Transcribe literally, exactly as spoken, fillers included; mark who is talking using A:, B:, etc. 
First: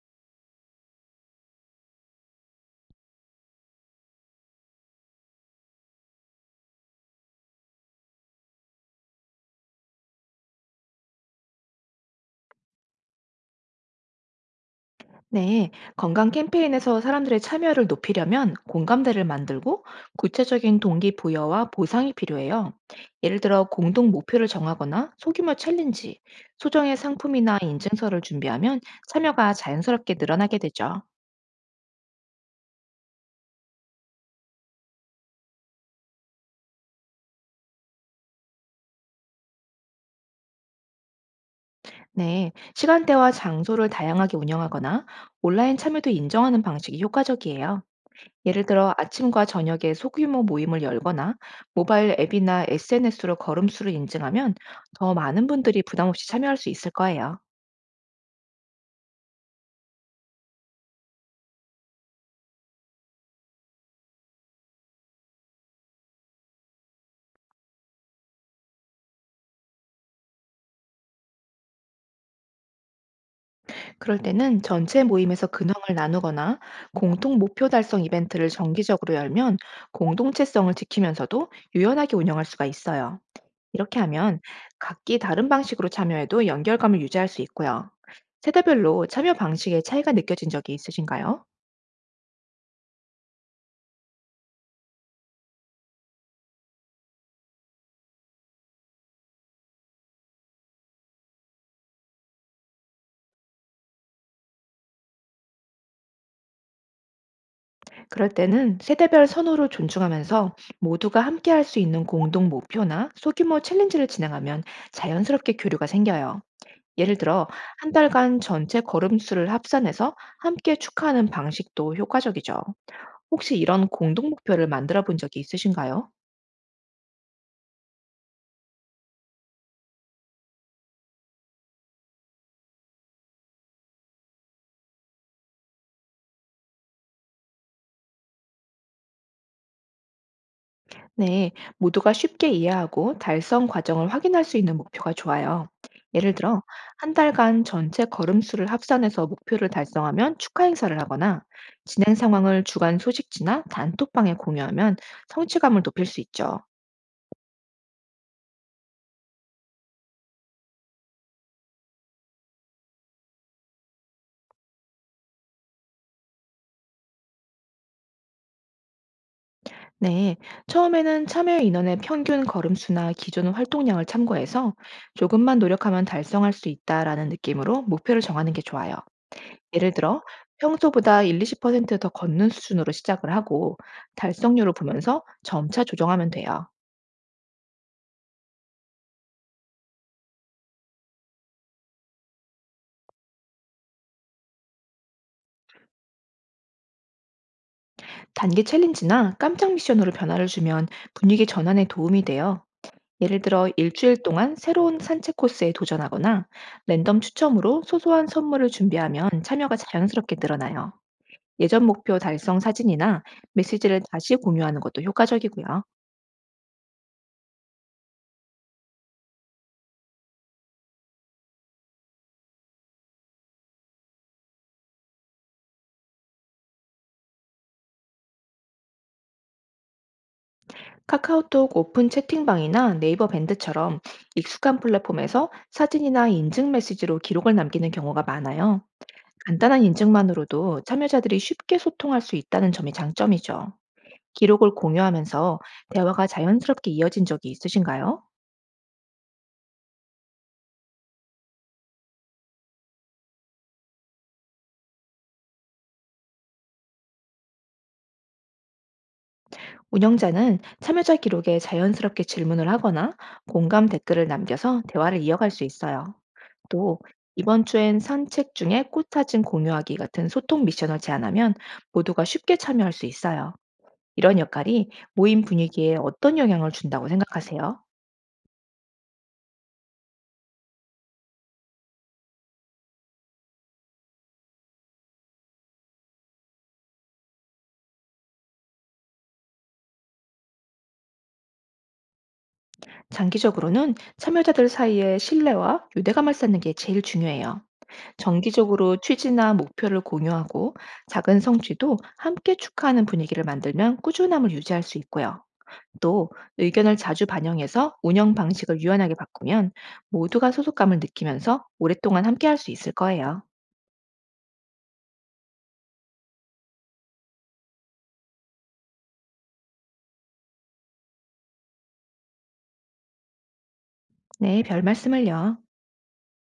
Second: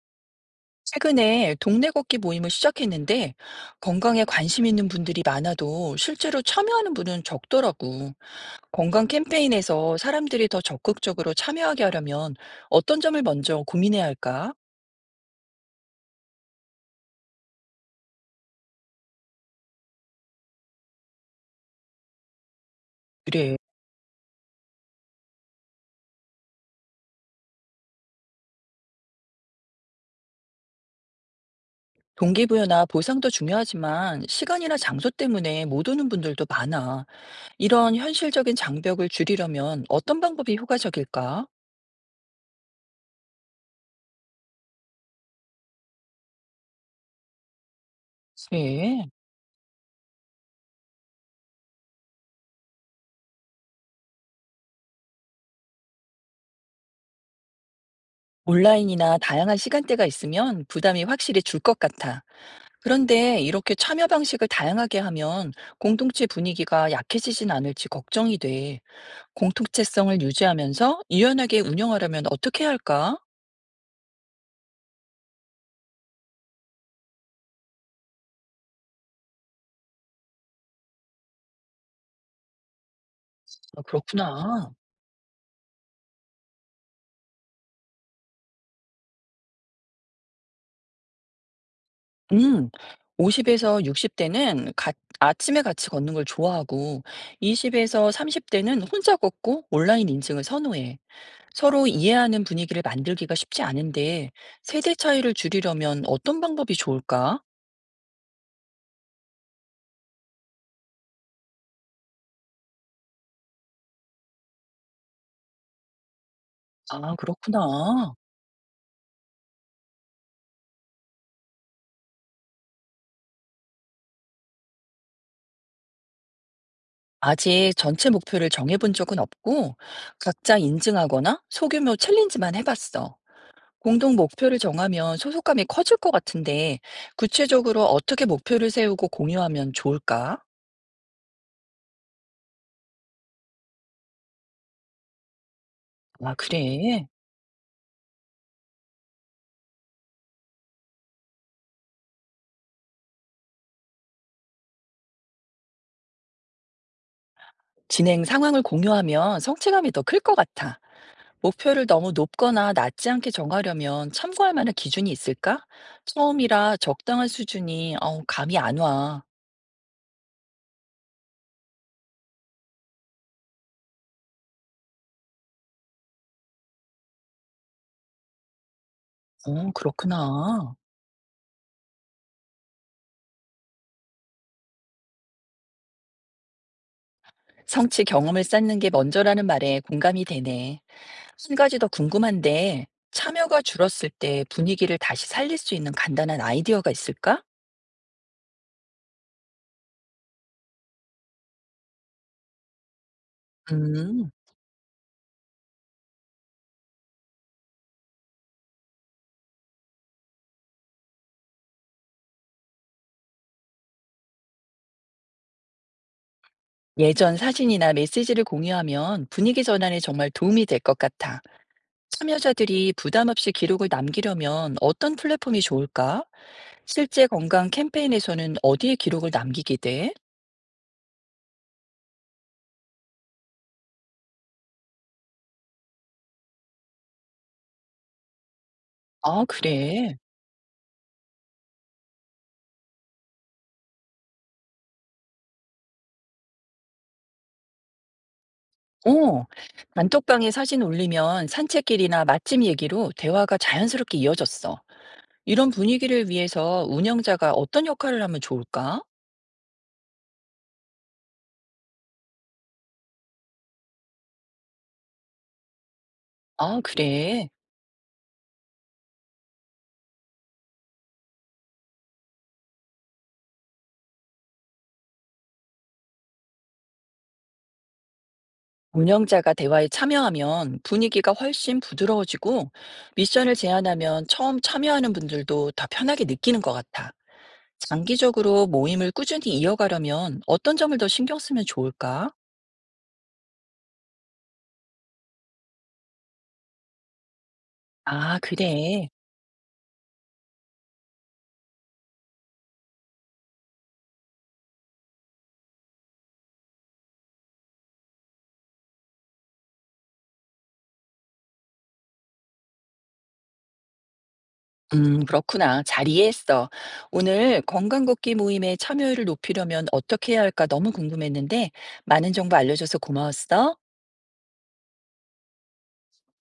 A: 최근에 동네 걷기 모임을 시작했는데 건강에 관심 있는 분들이 많아도 실제로 참여하는 분은 적더라고. 건강 캠페인에서 사람들이 더 적극적으로 참여하게 하려면 어떤 점을 먼저 고민해야 할까?
B: 네, 건강 캠페인에서 사람들의 참여를 높이려면 공감대를 만들고 구체적인 동기부여와 보상이 필요해요. 예를
A: 그래.
B: 들어 공동 목표를 정하거나 소규모 챌린지, 소정의 상품이나 인증서를 준비하면 참여가 자연스럽게 늘어나게 되죠.
A: 동기부여나 보상도 중요하지만 시간이나 장소 때문에 못 오는 분들도 많아. 이런 현실적인 장벽을 줄이려면 어떤 방법이 효과적일까?
B: 네, 시간대와 장소를 다양하게 운영하거나 온라인 참여도 인정하는 방식이 효과적이에요. 예를 들어
A: 네.
B: 아침과 저녁에 소규모 모임을 열거나 모바일 앱이나 에스엔에스로 걸음수를 인증하면 더 많은 분들이 부담 없이 참여할 수 있을 거예요.
A: 온라인이나 다양한 시간대가 있으면 부담이 확실히 줄 것 같아. 그런데 이렇게 참여 방식을 다양하게 하면 공동체 분위기가 약해지진 않을지 걱정이 돼. 공통체성을 유지하면서 유연하게 운영하려면 어떻게 해야 할까?
B: 그럴 때는 전체 모임에서 근황을 나누거나 공통 목표 달성 이벤트를 정기적으로 열면 공동체성을 지키면서도 유연하게 운영할 수가 있어요.
A: 아,
B: 이렇게 하면
A: 그렇구나.
B: 각기 다른 방식으로 참여해도 연결감을 유지할 수 있고요. 세대별로 참여 방식의 차이가 느껴진 적이 있으신가요?
A: 음, 오십에서 육십 대는 아침에 같이 걷는 걸 좋아하고, 이십에서 삼십 대는 혼자 걷고 온라인 인증을 선호해. 서로 이해하는 분위기를 만들기가 쉽지 않은데, 세대 차이를 줄이려면 어떤 방법이 좋을까?
B: 그럴 때는 세대별 선호를 존중하면서 모두가 함께 할 수 있는 공동 목표나 소규모 챌린지를 진행하면 자연스럽게 교류가 생겨요.
A: 아,
B: 예를 들어, 한
A: 그렇구나.
B: 달간 전체 걸음수를 합산해서 함께 축하하는 방식도 효과적이죠. 혹시 이런 공동 목표를 만들어 본 적이 있으신가요?
A: 아직 전체 목표를 정해본 적은 없고, 각자 인증하거나 소규모 챌린지만 해봤어. 공동 목표를 정하면 소속감이 커질 것 같은데, 구체적으로 어떻게 목표를 세우고 공유하면 좋을까?
B: 네, 모두가 쉽게 이해하고 달성 과정을 확인할 수 있는 목표가 좋아요.
A: 아,
B: 예를 들어,
A: 그래.
B: 한 달간 전체 걸음수를 합산해서 목표를 달성하면 축하 행사를 하거나 진행 상황을 주간 소식지나 단톡방에 공유하면 성취감을 높일 수 있죠.
A: 진행 상황을 공유하면 성취감이 더 클 것 같아. 목표를 너무 높거나 낮지 않게 정하려면 참고할 만한 기준이 있을까? 처음이라 적당한 수준이, 어, 감이 안 와.
B: 네, 처음에는 참여 인원의 평균 걸음수나 기존 활동량을 참고해서 조금만 노력하면 달성할 수 있다라는 느낌으로 목표를 정하는 게 좋아요.
A: 어,
B: 예를 들어
A: 그렇구나.
B: 평소보다 일-이십 퍼센트 더 걷는 수준으로 시작을 하고 달성률을 보면서 점차 조정하면 돼요.
A: 성취 경험을 쌓는 게 먼저라는 말에 공감이 되네. 한 가지 더 궁금한데, 참여가 줄었을 때 분위기를 다시 살릴 수 있는 간단한 아이디어가 있을까?
B: 단기 챌린지나 깜짝 미션으로 변화를 주면 분위기 전환에 도움이 돼요. 예를 들어 일주일
A: 음,
B: 동안 새로운 산책 코스에 도전하거나 랜덤 추첨으로 소소한 선물을 준비하면 참여가 자연스럽게 늘어나요. 예전 목표 달성 사진이나 메시지를 다시 공유하는 것도 효과적이고요.
A: 예전 사진이나 메시지를 공유하면 분위기 전환에 정말 도움이 될 것 같아. 참여자들이 부담 없이 기록을 남기려면 어떤 플랫폼이 좋을까? 실제 건강 캠페인에서는 어디에 기록을 남기게 돼?
B: 카카오톡 오픈 채팅방이나 네이버 밴드처럼 익숙한 플랫폼에서 사진이나 인증 메시지로 기록을 남기는 경우가 많아요.
A: 아,
B: 간단한
A: 그래.
B: 인증만으로도 참여자들이 쉽게 소통할 수 있다는 점이 장점이죠. 기록을 공유하면서 대화가 자연스럽게 이어진 적이 있으신가요?
A: 어, 단톡방에 사진 올리면 산책길이나 맛집 얘기로 대화가 자연스럽게 이어졌어. 이런 분위기를 위해서 운영자가 어떤 역할을 하면 좋을까?
B: 운영자는 참여자 기록에 자연스럽게 질문을 하거나 공감 댓글을 남겨서 대화를 이어갈 수 있어요.
A: 아,
B: 또
A: 그래.
B: "이번 주엔 산책 중에 꽃 사진 공유하기" 같은 소통 미션을 제안하면 모두가 쉽게 참여할 수 있어요. 이런 역할이 모임 분위기에 어떤 영향을 준다고 생각하세요?
A: 운영자가 대화에 참여하면 분위기가 훨씬 부드러워지고 미션을 제안하면 처음 참여하는 분들도 더 편하게 느끼는 것 같아. 장기적으로 모임을 꾸준히 이어가려면 어떤 점을 더 신경 쓰면 좋을까?
B: 장기적으로는 참여자들 사이에 신뢰와 유대감을 쌓는 게 제일 중요해요.
A: 아,
B: 정기적으로
A: 그래.
B: 취지나 목표를 공유하고 작은 성취도 함께 축하하는 분위기를 만들면 꾸준함을 유지할 수 있고요. 또 의견을 자주 반영해서 운영 방식을 유연하게 바꾸면 모두가 소속감을 느끼면서 오랫동안 함께할 수 있을 거예요.
A: 음, 그렇구나. 잘 이해했어. 오늘 건강 걷기 모임에 참여율을 높이려면 어떻게 해야 할까 너무 궁금했는데 많은 정보 알려줘서 고마웠어.
B: 네, 별 말씀을요.